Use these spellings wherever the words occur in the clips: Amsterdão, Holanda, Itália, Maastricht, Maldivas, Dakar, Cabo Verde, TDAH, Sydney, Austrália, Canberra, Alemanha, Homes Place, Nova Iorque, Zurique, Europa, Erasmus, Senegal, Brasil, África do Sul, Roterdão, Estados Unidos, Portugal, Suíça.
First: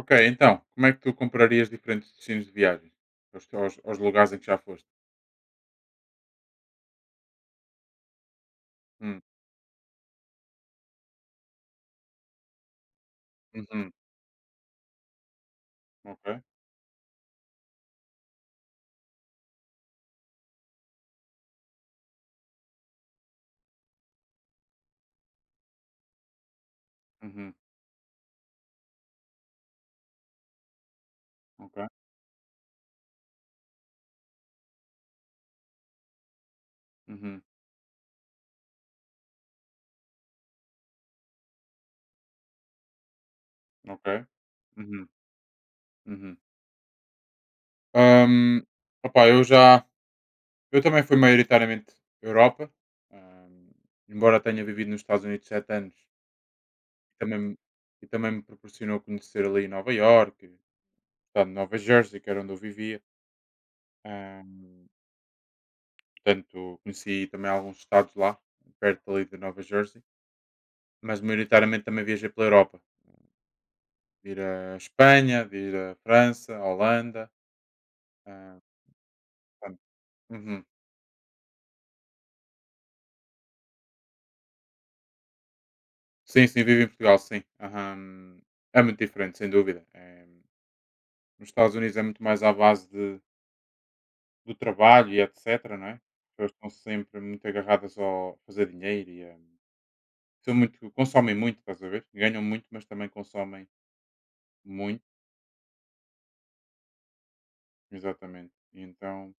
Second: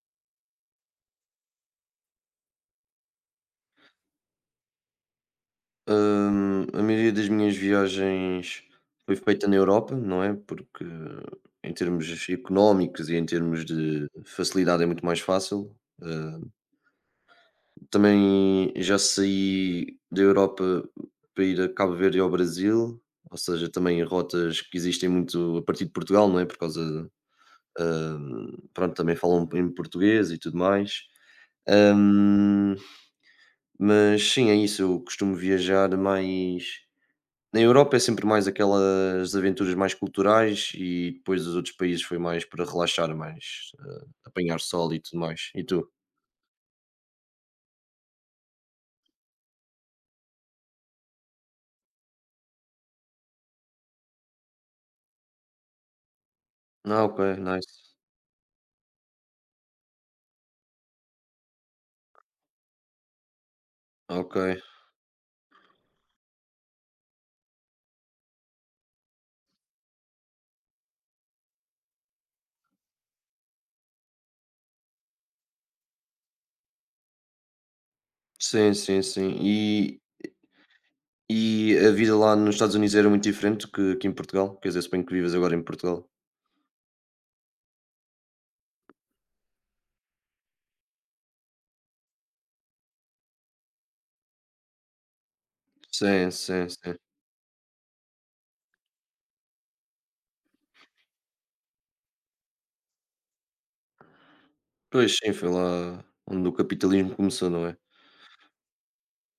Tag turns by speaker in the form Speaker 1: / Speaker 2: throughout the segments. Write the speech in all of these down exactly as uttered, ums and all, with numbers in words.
Speaker 1: Ok, então, como é que tu comprarias diferentes destinos de viagens aos, aos- aos lugares em que já foste?
Speaker 2: Hum, a maioria das minhas viagens foi
Speaker 1: Hum.
Speaker 2: feita na Europa, não é? Porque em termos económicos e em termos
Speaker 1: Uhum.
Speaker 2: de facilidade é muito mais fácil.
Speaker 1: Ok.
Speaker 2: Ah, também já saí da Europa para ir a Cabo Verde e ao Brasil, ou seja, também rotas que existem muito a partir de Portugal, não é? Por causa,
Speaker 1: Uhum.
Speaker 2: hum, pronto, também falam em português e tudo mais.
Speaker 1: Ok.
Speaker 2: Hum, mas sim, é isso. Eu costumo viajar mais.
Speaker 1: Uhum.
Speaker 2: Na Europa é sempre mais aquelas aventuras mais culturais e depois os outros países foi mais para relaxar, mais, eh,
Speaker 1: Ok.
Speaker 2: apanhar sol e
Speaker 1: Uhum.
Speaker 2: tudo mais. E tu?
Speaker 1: Uhum. Hum, Opá, eu já, eu também fui maioritariamente Europa, hum, embora tenha vivido nos Estados Unidos sete anos,
Speaker 2: Ah, ok,
Speaker 1: também, me-
Speaker 2: nice.
Speaker 1: e também me proporcionou conhecer ali Nova York, o estado de Nova Jersey, que era onde eu vivia.
Speaker 2: Ok.
Speaker 1: hum, Portanto, conheci também alguns estados lá, perto ali de Nova Jersey. Mas maioritariamente também viajei pela Europa. Ir a Espanha, vir a França, a Holanda. ah,
Speaker 2: Sim, sim, sim.
Speaker 1: Portanto.
Speaker 2: E
Speaker 1: Uhum.
Speaker 2: e a vida lá nos Estados Unidos era muito diferente que que em Portugal? Quer dizer, suponho que vives agora em Portugal.
Speaker 1: Sim, sim, vivo em Portugal, sim. Aham. É muito diferente, sem dúvida. É, nos Estados Unidos é muito mais à base de, do trabalho e etc, não é?
Speaker 2: Sim,
Speaker 1: As pessoas
Speaker 2: sim,
Speaker 1: estão
Speaker 2: sim.
Speaker 1: sempre muito agarradas ao fazer dinheiro e, ah, são muito, consomem muito, estás a ver? Ganham muito, mas também consomem muito,
Speaker 2: Pois sim, foi lá onde o capitalismo começou, não é?
Speaker 1: exatamente. E então,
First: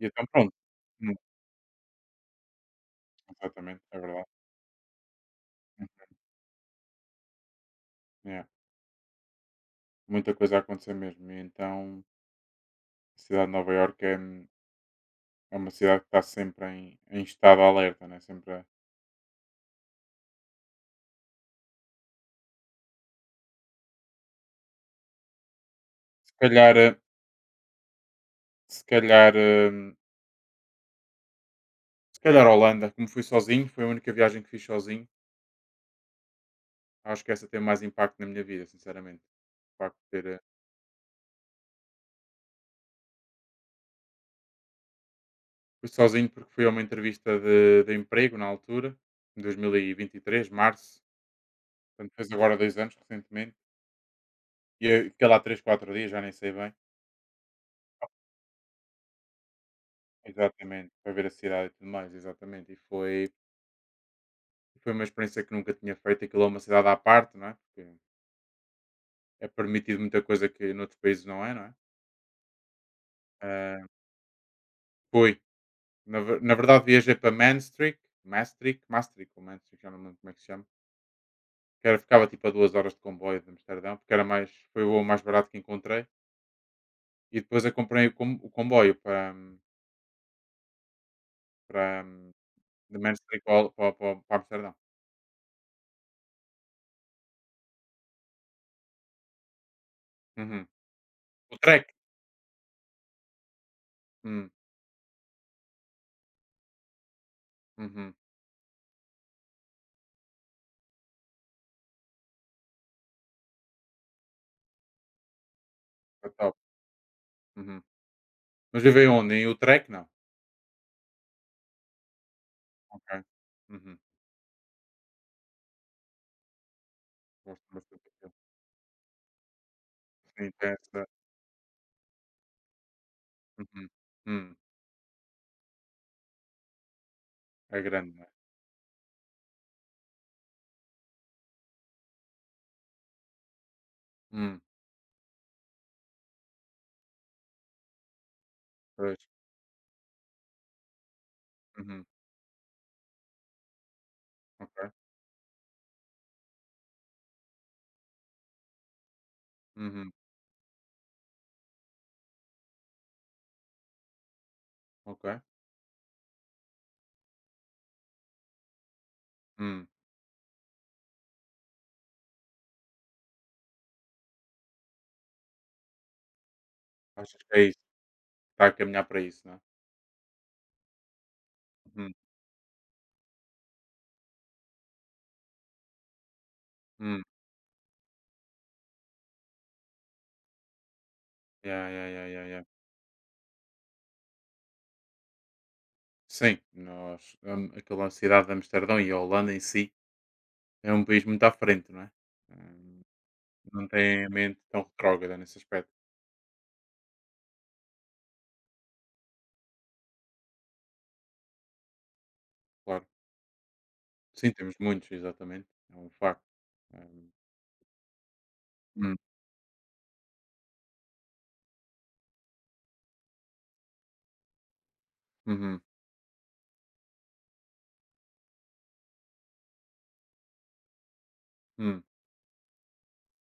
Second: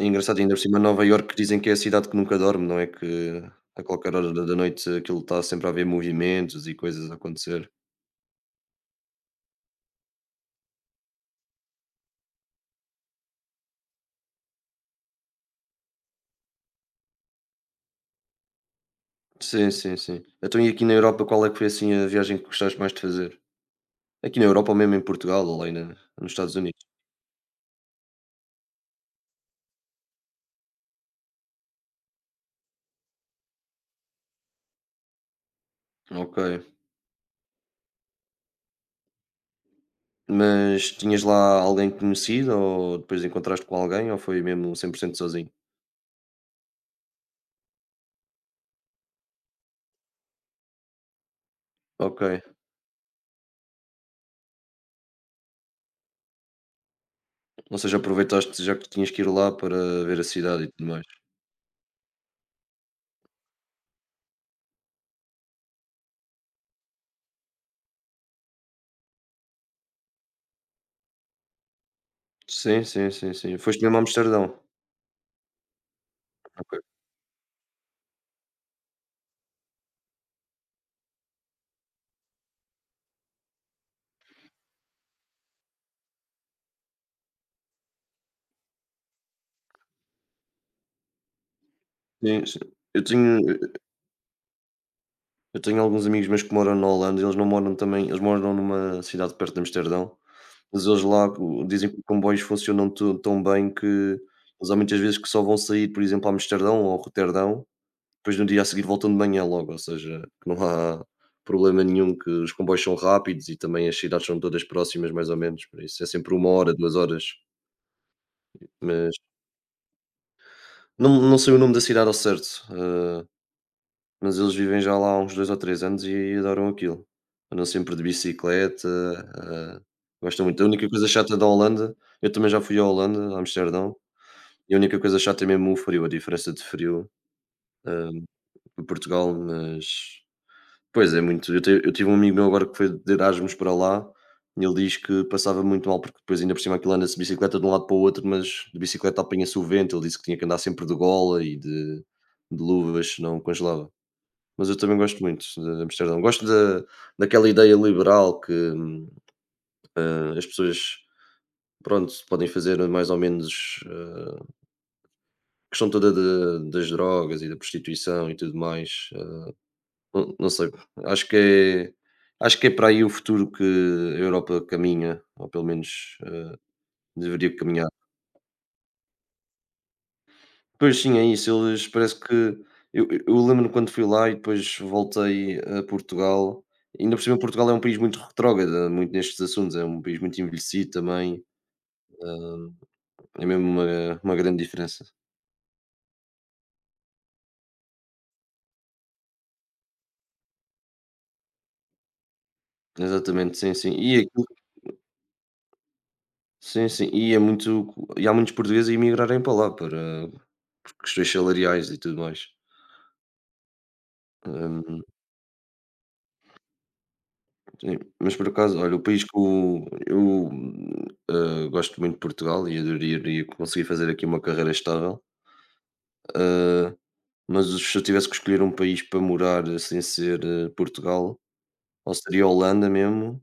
Speaker 2: É
Speaker 1: e então
Speaker 2: engraçado,
Speaker 1: pronto.
Speaker 2: ainda por cima Nova
Speaker 1: Hum,
Speaker 2: Iorque dizem que é a cidade que nunca dorme, não é? Que
Speaker 1: Exatamente,
Speaker 2: a
Speaker 1: é
Speaker 2: qualquer
Speaker 1: verdade.
Speaker 2: hora da da noite aquilo está sempre a haver
Speaker 1: Hum.
Speaker 2: movimentos e coisas a acontecer.
Speaker 1: É. Muita coisa a acontecer mesmo. E então a cidade de Nova Iorque é, é uma cidade que está sempre em, em estado de alerta, né? Sempre a-.
Speaker 2: Sim, sim, sim. Então, e aqui na Europa, qual é que foi assim a viagem que gostaste mais de fazer? Aqui na Europa ou mesmo em Portugal ou lá aí na, nos
Speaker 1: se
Speaker 2: Estados
Speaker 1: calhar,
Speaker 2: Unidos?
Speaker 1: eh, se calhar, eh, se calhar a Holanda, como fui sozinho, foi a única viagem que fiz sozinho.
Speaker 2: Ok.
Speaker 1: Acho que essa tem mais impacto na minha vida, sinceramente. O facto de ter, eh,
Speaker 2: Mas tinhas lá alguém conhecido ou depois encontraste com alguém ou foi mesmo cem por cento sozinho?
Speaker 1: fui sozinho porque fui a uma entrevista de, de emprego na altura, em dois mil e vinte e três, março. Portanto,
Speaker 2: Ok.
Speaker 1: fez agora dois anos recentemente. E eu fiquei lá três, quatro dias, já nem sei bem.
Speaker 2: Ou seja, aproveitaste já que tinhas que ir lá para ver a cidade e tudo
Speaker 1: Exatamente,
Speaker 2: mais.
Speaker 1: para ver a cidade e tudo mais, exatamente. E foi Foi uma experiência que nunca tinha feito, aquilo é uma cidade à parte, não é? Porque é permitido muita coisa que noutros países não é, não é?
Speaker 2: Sim, sim, sim, sim.
Speaker 1: Ah,
Speaker 2: Foste mesmo a Amsterdão.
Speaker 1: fui. Na, ver- na
Speaker 2: Ok.
Speaker 1: verdade viajei para Maastricht, Maastricht, Maastricht, ou Maastricht, já não me lembro como é que se chama. Que era, ficava tipo a duas horas de comboio de Amsterdão, porque era mais, foi o voo mais barato que encontrei. E depois eu comprei o, com- o comboio para, para
Speaker 2: Sim, sim.
Speaker 1: de
Speaker 2: Eu tenho,
Speaker 1: Maastricht para, para, para, para Amsterdão.
Speaker 2: eu tenho alguns amigos meus que moram na Holanda. Eles não moram também, eles moram numa cidade perto de Amsterdão.
Speaker 1: Uhum.
Speaker 2: Mas eles lá
Speaker 1: O
Speaker 2: o
Speaker 1: Trek.
Speaker 2: dizem que os comboios funcionam to tão bem que
Speaker 1: Hum.
Speaker 2: eles há muitas vezes que só vão sair, por exemplo, a Amsterdão ou Roterdão,
Speaker 1: Uhum.
Speaker 2: depois no dia a seguir voltam de manhã logo, ou seja, que não há problema nenhum, que os comboios são rápidos e também as cidades são todas próximas mais ou menos, por isso é
Speaker 1: Tá
Speaker 2: sempre uma
Speaker 1: top.
Speaker 2: hora, duas horas,
Speaker 1: Uhum. Mas vivei
Speaker 2: mas
Speaker 1: onde? Em Utrecht? Não.
Speaker 2: não não sei o nome da cidade ao certo,
Speaker 1: Ok.
Speaker 2: hã,
Speaker 1: Uhum.
Speaker 2: mas eles vivem já lá há uns dois ou três anos e adoram aquilo. Andam
Speaker 1: Gosto
Speaker 2: sempre de
Speaker 1: bastante.
Speaker 2: bicicleta, hã, gostam muito. A única
Speaker 1: Intensa.
Speaker 2: coisa chata da Holanda. Eu também já fui à Holanda, a
Speaker 1: Uhum.
Speaker 2: Amsterdão.
Speaker 1: Hum.
Speaker 2: E a única coisa chata é mesmo o frio, a diferença de frio,
Speaker 1: É grande, não
Speaker 2: hum,
Speaker 1: é?
Speaker 2: de Portugal, mas pois é muito. Eu te eu tive um amigo meu agora que foi de Erasmus para lá
Speaker 1: Hum.
Speaker 2: e ele diz que passava muito mal, porque depois ainda por cima aquilo anda-se de bicicleta de um lado para o outro, mas de
Speaker 1: Pois.
Speaker 2: bicicleta apanha-se o vento, ele disse que tinha que andar sempre de gola e de
Speaker 1: Uhum.
Speaker 2: de luvas, senão congelava. Mas eu
Speaker 1: Ok.
Speaker 2: também gosto muito de Amsterdão. Gosto da daquela ideia liberal que, hum,
Speaker 1: Uhum.
Speaker 2: hã, as pessoas, pronto, podem fazer mais ou menos, eh,
Speaker 1: Ok.
Speaker 2: questão toda de das drogas e da prostituição e tudo mais, eh,
Speaker 1: Hum.
Speaker 2: não não sei, acho que é acho que é para aí o futuro que a Europa caminha, ou pelo menos, eh,
Speaker 1: Achas que
Speaker 2: deveria
Speaker 1: é isso?
Speaker 2: caminhar.
Speaker 1: Está a caminhar para isso, não é?
Speaker 2: Pois sim, é isso, eles
Speaker 1: Uhum.
Speaker 2: parece que eu eu lembro quando fui lá e depois voltei a Portugal. Ainda
Speaker 1: Hum.
Speaker 2: por cima Portugal é um país muito retrógrado, muito nestes assuntos, é um país muito envelhecido também,
Speaker 1: Yeah, yeah, yeah, yeah, yeah.
Speaker 2: hã, é mesmo uma uma grande diferença.
Speaker 1: Sim, nós, hum, aquela cidade de Amsterdão e a Holanda em si é um país muito à frente, não é? Hum,
Speaker 2: Exatamente, sim,
Speaker 1: Não
Speaker 2: sim.
Speaker 1: tem
Speaker 2: E.
Speaker 1: a mente tão retrógrada nesse aspecto,
Speaker 2: Sim, sim. E é muito e há muitos portugueses a emigrarem para lá, para por questões salariais e tudo mais.
Speaker 1: claro. Sim, temos
Speaker 2: Hum,
Speaker 1: muitos, exatamente. É um facto. Hum,
Speaker 2: sim, mas por acaso, olha, o
Speaker 1: hum,
Speaker 2: país que eu eu, eh, gosto muito de Portugal e adoraria conseguir fazer aqui uma carreira estável,
Speaker 1: uhum,
Speaker 2: eh, mas se eu tivesse que escolher um país para morar, eh, sem ser, eh, Portugal,
Speaker 1: hum,
Speaker 2: ou seria Holanda mesmo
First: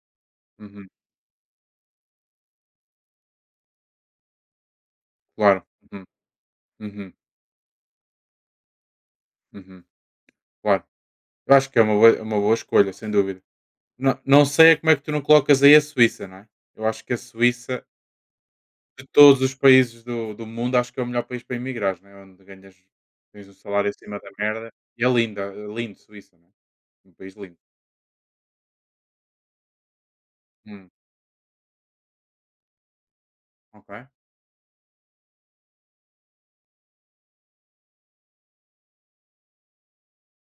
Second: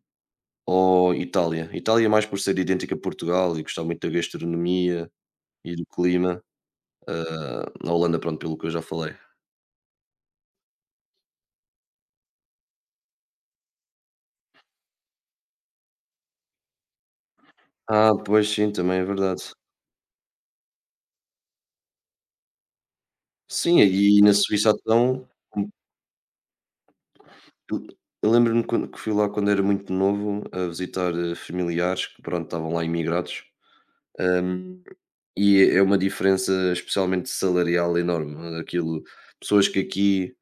Speaker 1: uhum,
Speaker 2: ou Itália. Itália mais por ser idêntica a Portugal e gostar muito da gastronomia
Speaker 1: claro.
Speaker 2: e do
Speaker 1: Uhum,
Speaker 2: clima,
Speaker 1: uhum,
Speaker 2: eh, a Holanda, pronto, pelo que eu já falei.
Speaker 1: uhum, claro. Eu acho que é uma boa, é uma boa escolha, sem dúvida. Não, não sei é como é que tu não colocas aí a Suíça, não é? Eu acho que a Suíça,
Speaker 2: Ah, pois sim, também é
Speaker 1: de todos
Speaker 2: verdade.
Speaker 1: os países do, do mundo, acho que é o melhor país para emigrares, não é? Onde ganhas, tens um
Speaker 2: Sim,
Speaker 1: salário acima
Speaker 2: e
Speaker 1: da
Speaker 2: na
Speaker 1: merda.
Speaker 2: Suíça
Speaker 1: E é
Speaker 2: então,
Speaker 1: linda, é
Speaker 2: como
Speaker 1: lindo Suíça, não é? Um país lindo.
Speaker 2: eu lembro-me quando que fui lá quando era muito novo a
Speaker 1: Hum.
Speaker 2: visitar, eh, familiares que, pronto, estavam lá imigrados,
Speaker 1: Ok.
Speaker 2: hum, e é uma diferença especialmente salarial enorme. Aquilo, pessoas que aqui,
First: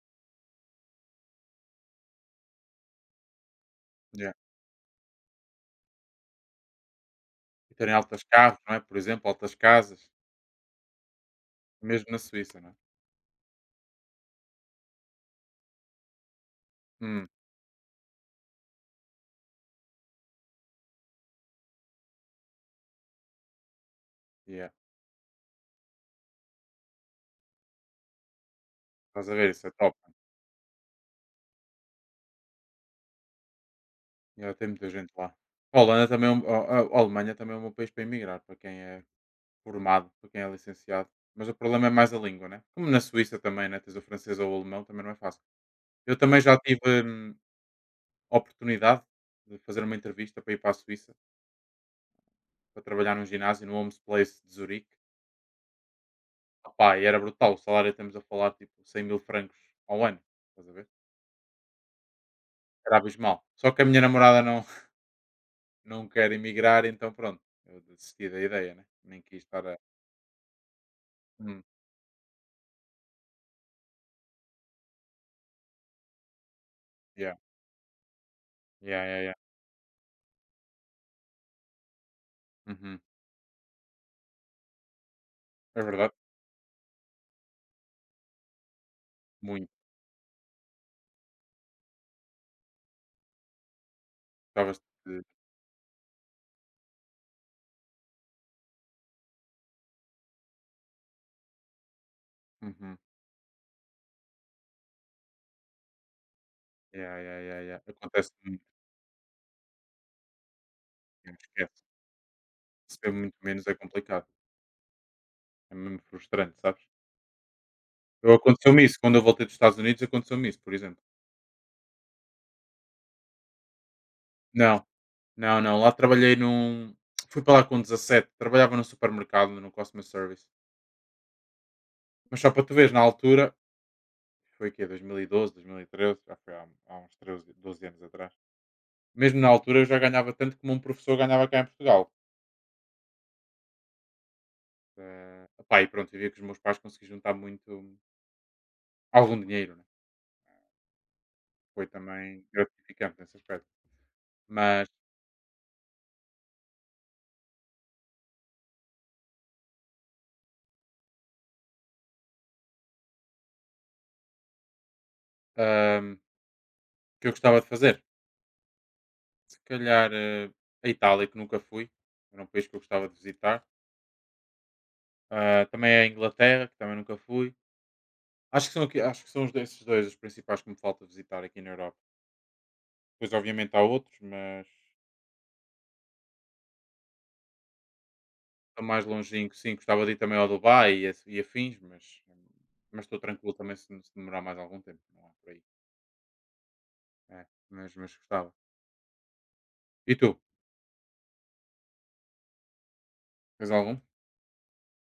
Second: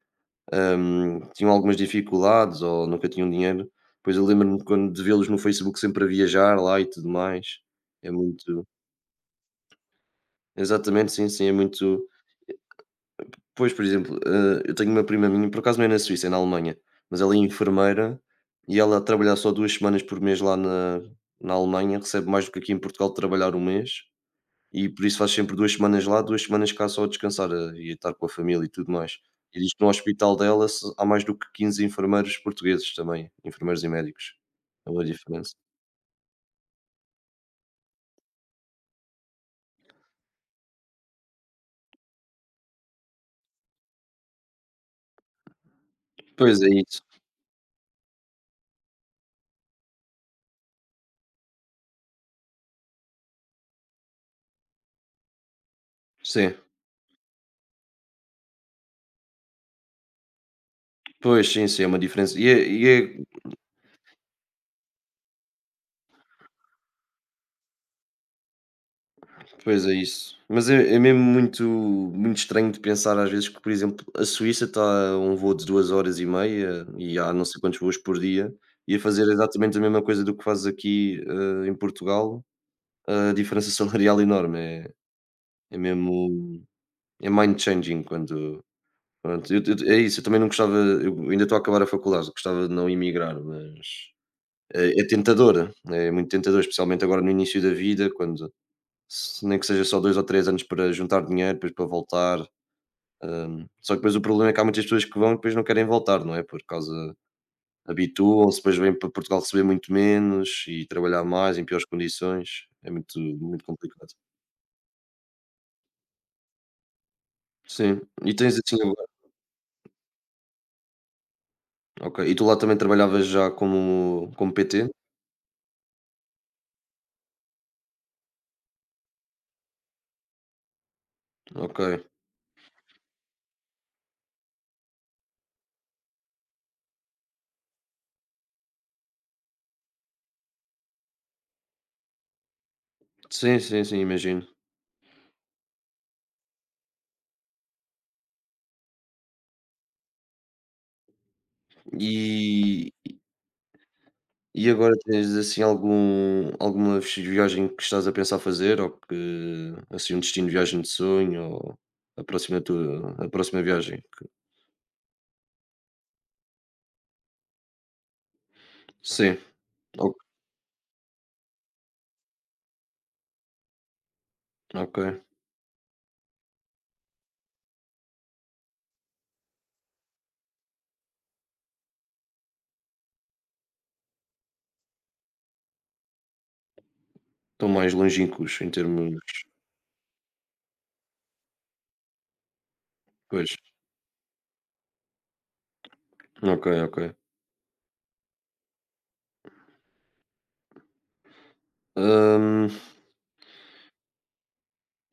Speaker 2: hum, tinham algumas dificuldades ou nunca tinham dinheiro. Pois eu
Speaker 1: Yeah.
Speaker 2: lembro-me quando de vê-los no Facebook sempre a viajar lá e tudo mais,
Speaker 1: E terem
Speaker 2: é
Speaker 1: altas carros,
Speaker 2: muito.
Speaker 1: não é? Por exemplo, altas casas,
Speaker 2: Exatamente, sim, sim, é muito.
Speaker 1: mesmo na Suíça, não é?
Speaker 2: Pois, por exemplo, eh, eu tenho uma prima minha, por acaso não é na Suíça, é na Alemanha, mas
Speaker 1: Hum.
Speaker 2: ela é enfermeira e ela a trabalhar só duas semanas por mês lá na na Alemanha recebe mais do que aqui em Portugal de trabalhar um mês,
Speaker 1: Yeah.
Speaker 2: e por isso faz sempre duas semanas lá, duas semanas cá só a descansar, eh, e a estar com a família e tudo mais.
Speaker 1: Estás a ver,
Speaker 2: E
Speaker 1: isso é
Speaker 2: diz que no
Speaker 1: top, mano.
Speaker 2: hospital dela se há mais do que quinze enfermeiros portugueses também, enfermeiros e médicos.
Speaker 1: Yeah, tem muita
Speaker 2: É uma
Speaker 1: gente lá.
Speaker 2: diferença.
Speaker 1: A Holanda também, é um- a, a- a Alemanha também é um bom país para emigrar, para quem é formado, para quem é licenciado. Mas o problema é mais a língua, né? Como na Suíça também, né? Tens o francês ou o alemão, também não é fácil. Eu também já
Speaker 2: Pois é
Speaker 1: tive,
Speaker 2: isso.
Speaker 1: hum, a oportunidade de fazer uma entrevista para ir para a Suíça, para trabalhar num ginásio no Homes Place de Zurique.
Speaker 2: Sim.
Speaker 1: Opá, e era brutal. O salário estamos a falar tipo cem mil francos ao ano, estás a ver?
Speaker 2: Pois, sim, sim, é uma diferença. E é e
Speaker 1: Era
Speaker 2: é.
Speaker 1: abismal. Só que a minha namorada não, não quer emigrar, então pronto, eu desisti da ideia, né? Nem quis estar a.
Speaker 2: Pois é isso. Mas é é mesmo
Speaker 1: Hum.
Speaker 2: muito muito estranho de pensar às vezes que, por exemplo, a Suíça está a um voo de duas horas e meia e há
Speaker 1: Yeah,
Speaker 2: não sei quantos voos por dia, e a
Speaker 1: yeah, yeah,
Speaker 2: fazer
Speaker 1: yeah.
Speaker 2: exatamente a mesma coisa do que faz aqui, hã, em Portugal,
Speaker 1: Uhum.
Speaker 2: a diferença salarial enorme, é é
Speaker 1: É verdade,
Speaker 2: mesmo, é mind changing. Quando pronto, eu
Speaker 1: muito.
Speaker 2: eu é isso, eu também não gostava. Eu ainda estou a acabar a faculdade, gostava de não emigrar, mas
Speaker 1: Estavas.
Speaker 2: é é tentador, é muito tentador, especialmente agora no início da vida, quando se nem que seja só dois ou três anos para juntar dinheiro, depois para voltar.
Speaker 1: Uhum.
Speaker 2: Hum, só que depois o problema é que há muitas pessoas que vão e depois não querem voltar, não é? Por causa
Speaker 1: Ya, ya, ya, ya. Acontece
Speaker 2: habituam-se,
Speaker 1: muito,
Speaker 2: depois vêm para Portugal receber muito menos e trabalhar
Speaker 1: não
Speaker 2: mais em
Speaker 1: esquece.
Speaker 2: piores condições. É
Speaker 1: Receber
Speaker 2: muito,
Speaker 1: muito
Speaker 2: muito
Speaker 1: menos é
Speaker 2: complicado.
Speaker 1: complicado. É mesmo frustrante, sabes?
Speaker 2: Sim,
Speaker 1: Eu
Speaker 2: e tens assim
Speaker 1: aconteceu-me isso.
Speaker 2: agora.
Speaker 1: Quando eu voltei dos Estados Unidos, aconteceu-me isso, por exemplo.
Speaker 2: Ok. E tu lá também trabalhavas já como, como P T?
Speaker 1: Não, não, não. Lá trabalhei num. Fui para lá com dezassete. Trabalhava num supermercado, no customer service.
Speaker 2: Ok.
Speaker 1: Mas só para tu veres, na altura, foi o quê? Dois mil e doze, dois mil e treze. Já foi há, há uns treze, doze anos atrás. Mesmo na altura, eu já ganhava tanto como um professor ganhava cá em Portugal.
Speaker 2: Sim, sim, sim, imagino.
Speaker 1: Eh, pá, e pronto, eu via que os meus pais conseguiam juntar muito, algum dinheiro, né? Foi também
Speaker 2: E,
Speaker 1: gratificante nesse aspecto.
Speaker 2: E
Speaker 1: Mas,
Speaker 2: agora tens assim algum alguma viagem que estás a pensar fazer, ou que assim um destino de viagem de sonho, ou a próxima tua a próxima viagem que
Speaker 1: hum, o que eu gostava de fazer?
Speaker 2: sim,
Speaker 1: Se calhar,
Speaker 2: o
Speaker 1: eh, a Itália, que nunca fui, era um país que eu gostava de visitar.
Speaker 2: ok.
Speaker 1: Ah, também a Inglaterra, que também nunca fui. Acho que são, aqui, acho que são os do- esses dois os principais que me falta visitar aqui na Europa. Depois, obviamente, há outros, mas
Speaker 2: Estão mais longínquos em
Speaker 1: estão mais
Speaker 2: termos,
Speaker 1: longínquos. Sim, gostava de ir também ao Dubai e, a- e afins, mas mas estou
Speaker 2: pois,
Speaker 1: tranquilo também se, se demorar mais algum tempo. Não é por aí.
Speaker 2: ok, ok.
Speaker 1: É, mas, mas gostava. E tu?
Speaker 2: Hum,
Speaker 1: Tens algum?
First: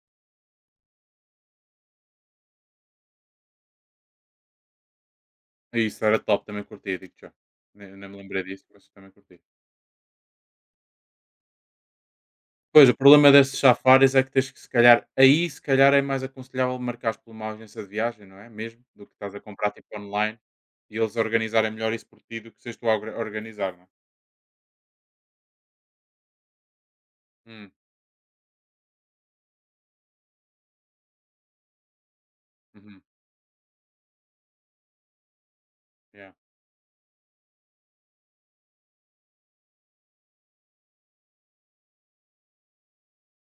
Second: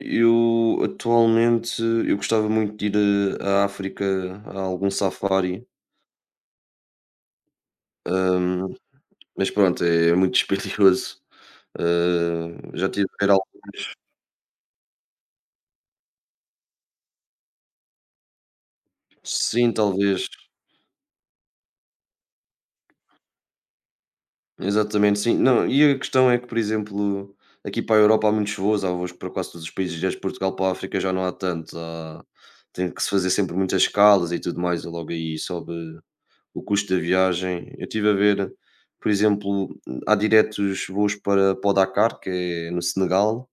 Speaker 2: eu atualmente eu gostava muito de ir, eh, à África, a algum safari,
Speaker 1: Isso era top, também curti, digo já. Nem nem me lembrei disso,
Speaker 2: hum,
Speaker 1: mas também curti.
Speaker 2: mas pronto, é é muito dispendioso. Hã,
Speaker 1: Pois,
Speaker 2: já
Speaker 1: o
Speaker 2: tive a
Speaker 1: problema
Speaker 2: ver
Speaker 1: desses
Speaker 2: alguns.
Speaker 1: safaris é que tens que se calhar aí se calhar é mais aconselhável marcares por uma agência de viagem, não é, mesmo, do que estás a comprar,
Speaker 2: Sim,
Speaker 1: tipo,
Speaker 2: talvez.
Speaker 1: online, e eles organizarem melhor isso por ti do que seres tu a orga organizar, não é?
Speaker 2: Exatamente, sim. Não, e a questão é que, por exemplo,
Speaker 1: Hum.
Speaker 2: aqui para a Europa há muitos voos, há voos para quase todos os países, desde Portugal para a África já não há tanto, há- tem que
Speaker 1: Uhum.
Speaker 2: se fazer sempre muitas escalas e tudo mais, e logo aí sobe
Speaker 1: Yeah,
Speaker 2: o custo da viagem. Eu estive a ver, por exemplo, há diretos voos para, para o Dakar, que é no Senegal,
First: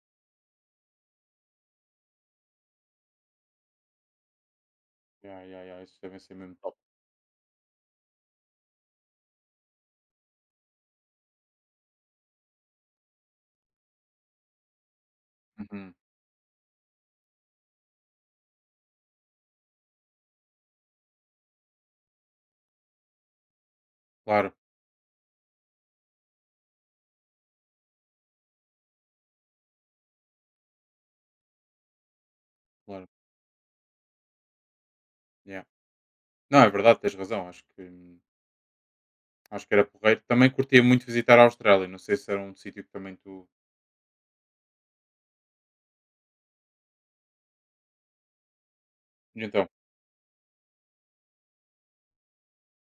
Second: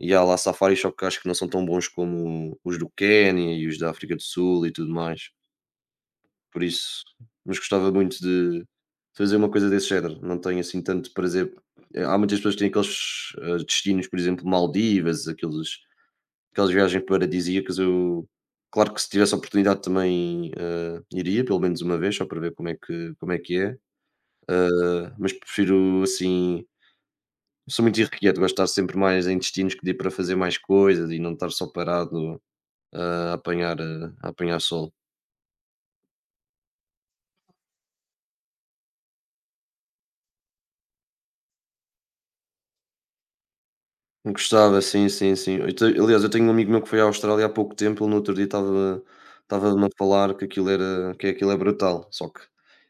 Speaker 2: e há lá safaris, só que acho que não são tão bons como os do Quénia e os da África do Sul e tudo mais.
Speaker 1: yeah, yeah, yeah, esses devem ser mesmo
Speaker 2: Por
Speaker 1: top.
Speaker 2: isso, mas gostava muito de fazer uma coisa desse género. Não tenho assim tanto prazer. Eh, Há muitas pessoas que têm aqueles, eh, destinos, por exemplo, Maldivas, aqueles,
Speaker 1: Uhum.
Speaker 2: aquelas viagens paradisíacas. Eu, claro que se tivesse a oportunidade também, eh, iria, pelo menos uma vez, só para ver como é que, como é, que é.
Speaker 1: Claro,
Speaker 2: Eh, Mas prefiro assim. Sou muito irrequieto, gosto de estar sempre mais em destinos que dê para fazer mais coisas e não estar só parado
Speaker 1: claro,
Speaker 2: a apanhar, eh, a apanhar sol.
Speaker 1: yeah. Não, é verdade, tens razão, acho que acho que era porreiro. Também curtia muito visitar a Austrália, não sei se era um sítio que também tu
Speaker 2: Gostava, sim, sim, sim. Eu te aliás, eu tenho um amigo meu que foi à Austrália há pouco tempo, ele no outro dia estava
Speaker 1: e então?
Speaker 2: estava-me a falar que aquilo era que aquilo é brutal, só que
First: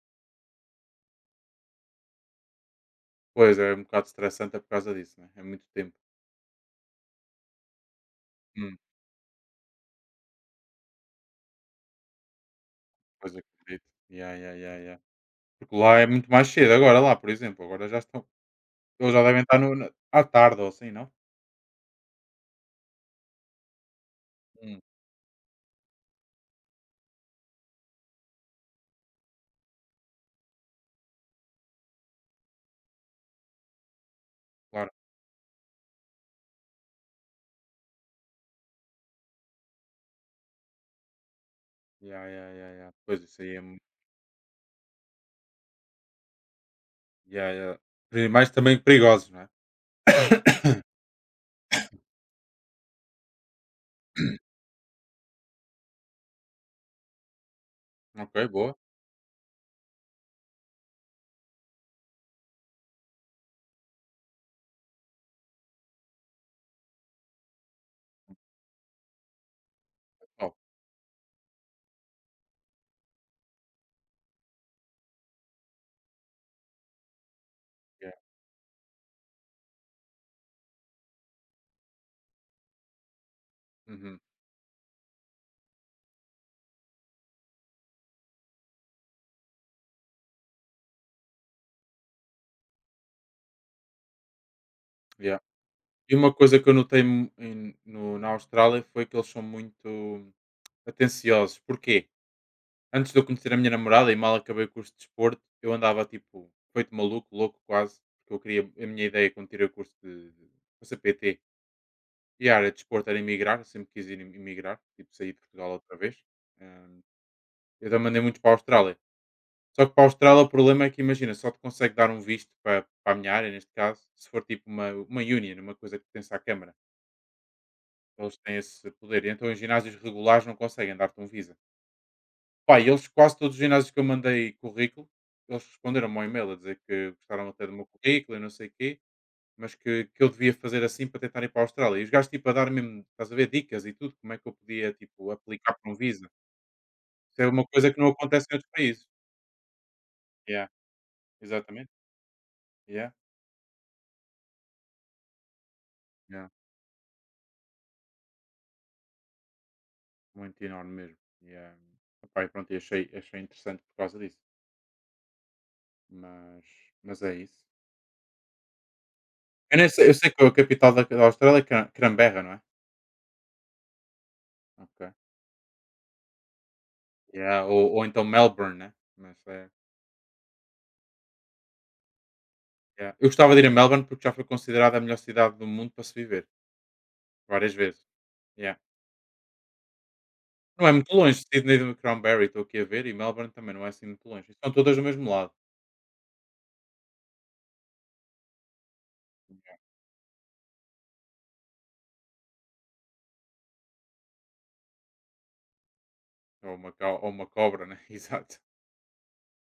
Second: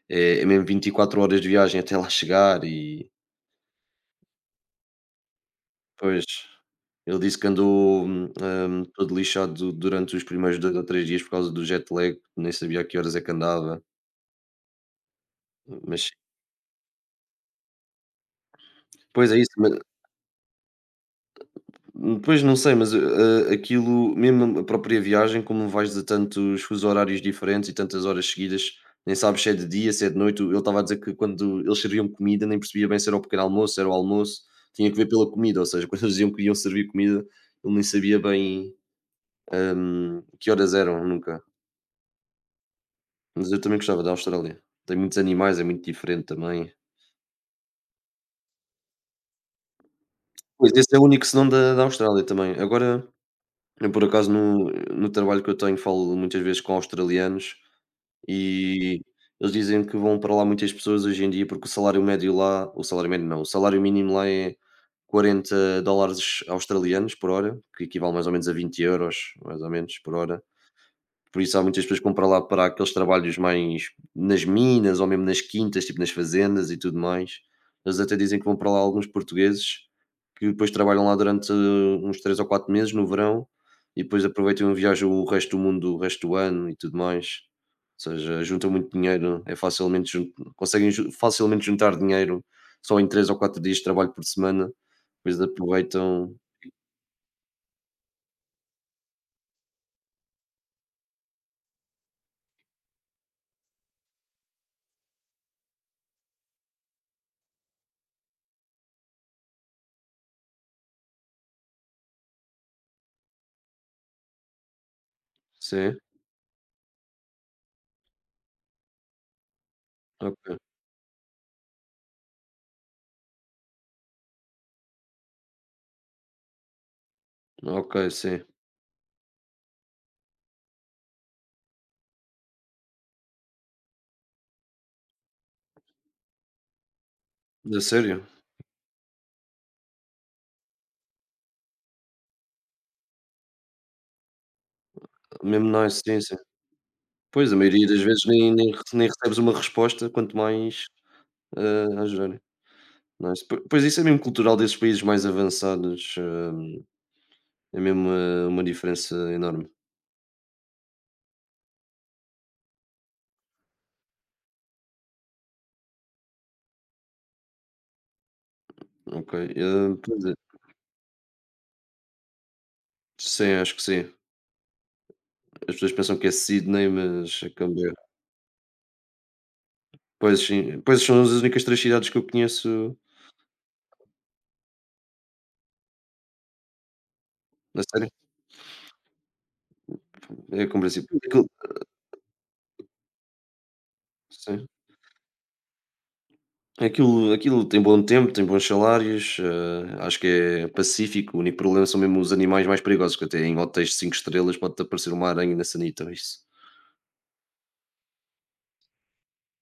Speaker 2: é é mesmo vinte e quatro horas de viagem até lá chegar e,
Speaker 1: Pois, é um bocado estressante é por causa disso, né, é muito tempo.
Speaker 2: pois, ele disse que andou, hum,
Speaker 1: Hum.
Speaker 2: hum, todo lixado du- durante os primeiros dois ou três dias por causa do jet lag, nem sabia a que horas é que
Speaker 1: Pois
Speaker 2: andava,
Speaker 1: acredito. Ya, ya, ya, ya. Porque lá
Speaker 2: mas
Speaker 1: é muito mais cedo agora lá, por exemplo, agora já estão eles já
Speaker 2: pois é
Speaker 1: devem
Speaker 2: isso.
Speaker 1: estar no na à tarde ou assim, não?
Speaker 2: Hum, Pois não sei, mas, eh, aquilo, mesmo a
Speaker 1: Hum.
Speaker 2: própria viagem, como vais de tantos fusos horários diferentes e tantas horas seguidas, nem sabes se é de dia, se é de noite. Ele estava a dizer que quando eles serviam comida, nem percebia bem se era o pequeno almoço, se era o almoço,
Speaker 1: Claro.
Speaker 2: tinha que ver pela comida, ou seja, quando eles diziam que iam servir comida, ele nem sabia bem, hum, que horas eram nunca.
Speaker 1: Ya, ya, ya, ya. Pois, isso
Speaker 2: Mas
Speaker 1: aí é
Speaker 2: eu
Speaker 1: mu.
Speaker 2: também gostava da Austrália. Tem muitos animais, é muito diferente também.
Speaker 1: Ya, ya. Animais também perigosos, não é?
Speaker 2: Pois esse é o único senão da, da Austrália também. Agora, eu por acaso no, no trabalho que eu tenho falo muitas vezes com australianos.
Speaker 1: Ok, boa.
Speaker 2: E eles dizem que vão para lá muitas pessoas hoje em dia, porque o salário médio lá, o salário médio não, o salário mínimo lá é quarenta dólares australianos por hora, que equivale mais ou menos a vinte euros, mais ou menos, por hora.
Speaker 1: Oh,
Speaker 2: Por isso há muitas pessoas que vão para lá para aqueles trabalhos mais nas minas ou mesmo nas quintas, tipo nas fazendas e tudo mais. Eles
Speaker 1: ya.
Speaker 2: até dizem que vão para lá alguns portugueses que depois trabalham lá durante, uh, uns três ou quatro meses no verão, e
Speaker 1: Uhum,
Speaker 2: depois aproveitam e viajam o resto do mundo, o resto do ano e tudo mais. Ou seja, juntam muito dinheiro, é facilmente jun conseguem ju facilmente juntar dinheiro só em três ou quatro dias de trabalho por semana,
Speaker 1: ya.
Speaker 2: depois
Speaker 1: E uma
Speaker 2: aproveitam.
Speaker 1: coisa que eu notei mu em no na Austrália foi que eles são muito atenciosos, porquê? Antes de eu conhecer a minha namorada e mal acabei o curso de desporto, eu andava tipo feito maluco, louco quase, porque eu queria, a minha ideia quando tirei o curso de, de para ser P T e a área de desporto era emigrar, eu sempre quis ir em- emigrar, tipo sair de Portugal outra
Speaker 2: Sim?
Speaker 1: vez. Ahm, eu também mandei muito para a Austrália. Só que para a Austrália o
Speaker 2: Ok,
Speaker 1: problema é que imagina, só te consegue dar um visto para, para a minha área, neste caso, se for tipo uma, uma union, uma coisa que pertence à Câmara.
Speaker 2: ok,
Speaker 1: Eles
Speaker 2: sim.
Speaker 1: têm esse poder. E então em ginásios regulares não conseguem dar-te um visa. Pá, e eles quase todos os ginásios que eu mandei currículo, eles responderam-me ao e-mail a dizer que gostaram até do
Speaker 2: A
Speaker 1: meu
Speaker 2: sério?
Speaker 1: currículo e não sei o quê, mas que, que eu devia fazer assim para tentar ir para a Austrália. E os gajos, tipo, a dar mesmo, estás a ver, dicas e tudo, como é que eu podia, tipo,
Speaker 2: Mesmo
Speaker 1: aplicar para um
Speaker 2: nice, sim,
Speaker 1: visa.
Speaker 2: sim.
Speaker 1: Isso é
Speaker 2: Pois, a
Speaker 1: uma
Speaker 2: maioria
Speaker 1: coisa que
Speaker 2: das
Speaker 1: não
Speaker 2: vezes
Speaker 1: acontece em
Speaker 2: nem
Speaker 1: outros
Speaker 2: nem rece
Speaker 1: países.
Speaker 2: nem recebes uma resposta, quanto
Speaker 1: Yeah,
Speaker 2: mais,
Speaker 1: exatamente.
Speaker 2: hã, ajudarem,
Speaker 1: Yeah,
Speaker 2: não é? Se- Po pois isso é mesmo cultural desses países mais avançados,
Speaker 1: yeah.
Speaker 2: hum, é mesmo, hã, uma diferença enorme.
Speaker 1: Muito enorme mesmo. Yeah. Epá, e pronto, e achei, achei interessante por causa disso. Mas, mas é isso.
Speaker 2: Ok,
Speaker 1: Eu, nem
Speaker 2: hã,
Speaker 1: sei, eu
Speaker 2: pois
Speaker 1: sei
Speaker 2: é.
Speaker 1: que a capital da, da Austrália é Can- Canberra, não é?
Speaker 2: Sim, acho que sim.
Speaker 1: Ok.
Speaker 2: As pessoas pensam que é Sydney, mas é
Speaker 1: Yeah, ou,
Speaker 2: Canberra.
Speaker 1: ou então Melbourne, né? Mas, é,
Speaker 2: Pois sim, pois são as únicas três cidades que eu conheço.
Speaker 1: yeah. Eu gostava de ir a Melbourne porque já foi considerada a melhor cidade do mundo para se viver várias
Speaker 2: Na
Speaker 1: vezes.
Speaker 2: sério?
Speaker 1: Yeah.
Speaker 2: É
Speaker 1: Não é
Speaker 2: compreensível.
Speaker 1: muito longe,
Speaker 2: Aquilo
Speaker 1: Sydney do Cranberry, estou aqui a ver, e Melbourne também não é assim muito longe.
Speaker 2: sim.
Speaker 1: Estão todas do mesmo lado.
Speaker 2: Aquilo aquilo tem bom tempo, tem bons salários, eh, acho que é pacífico, o único problema são mesmo os animais mais perigosos, que até em hotéis de cinco estrelas pode-te aparecer uma aranha na sanita, isso
Speaker 1: Ou uma, co- ou uma cobra, né? Exato.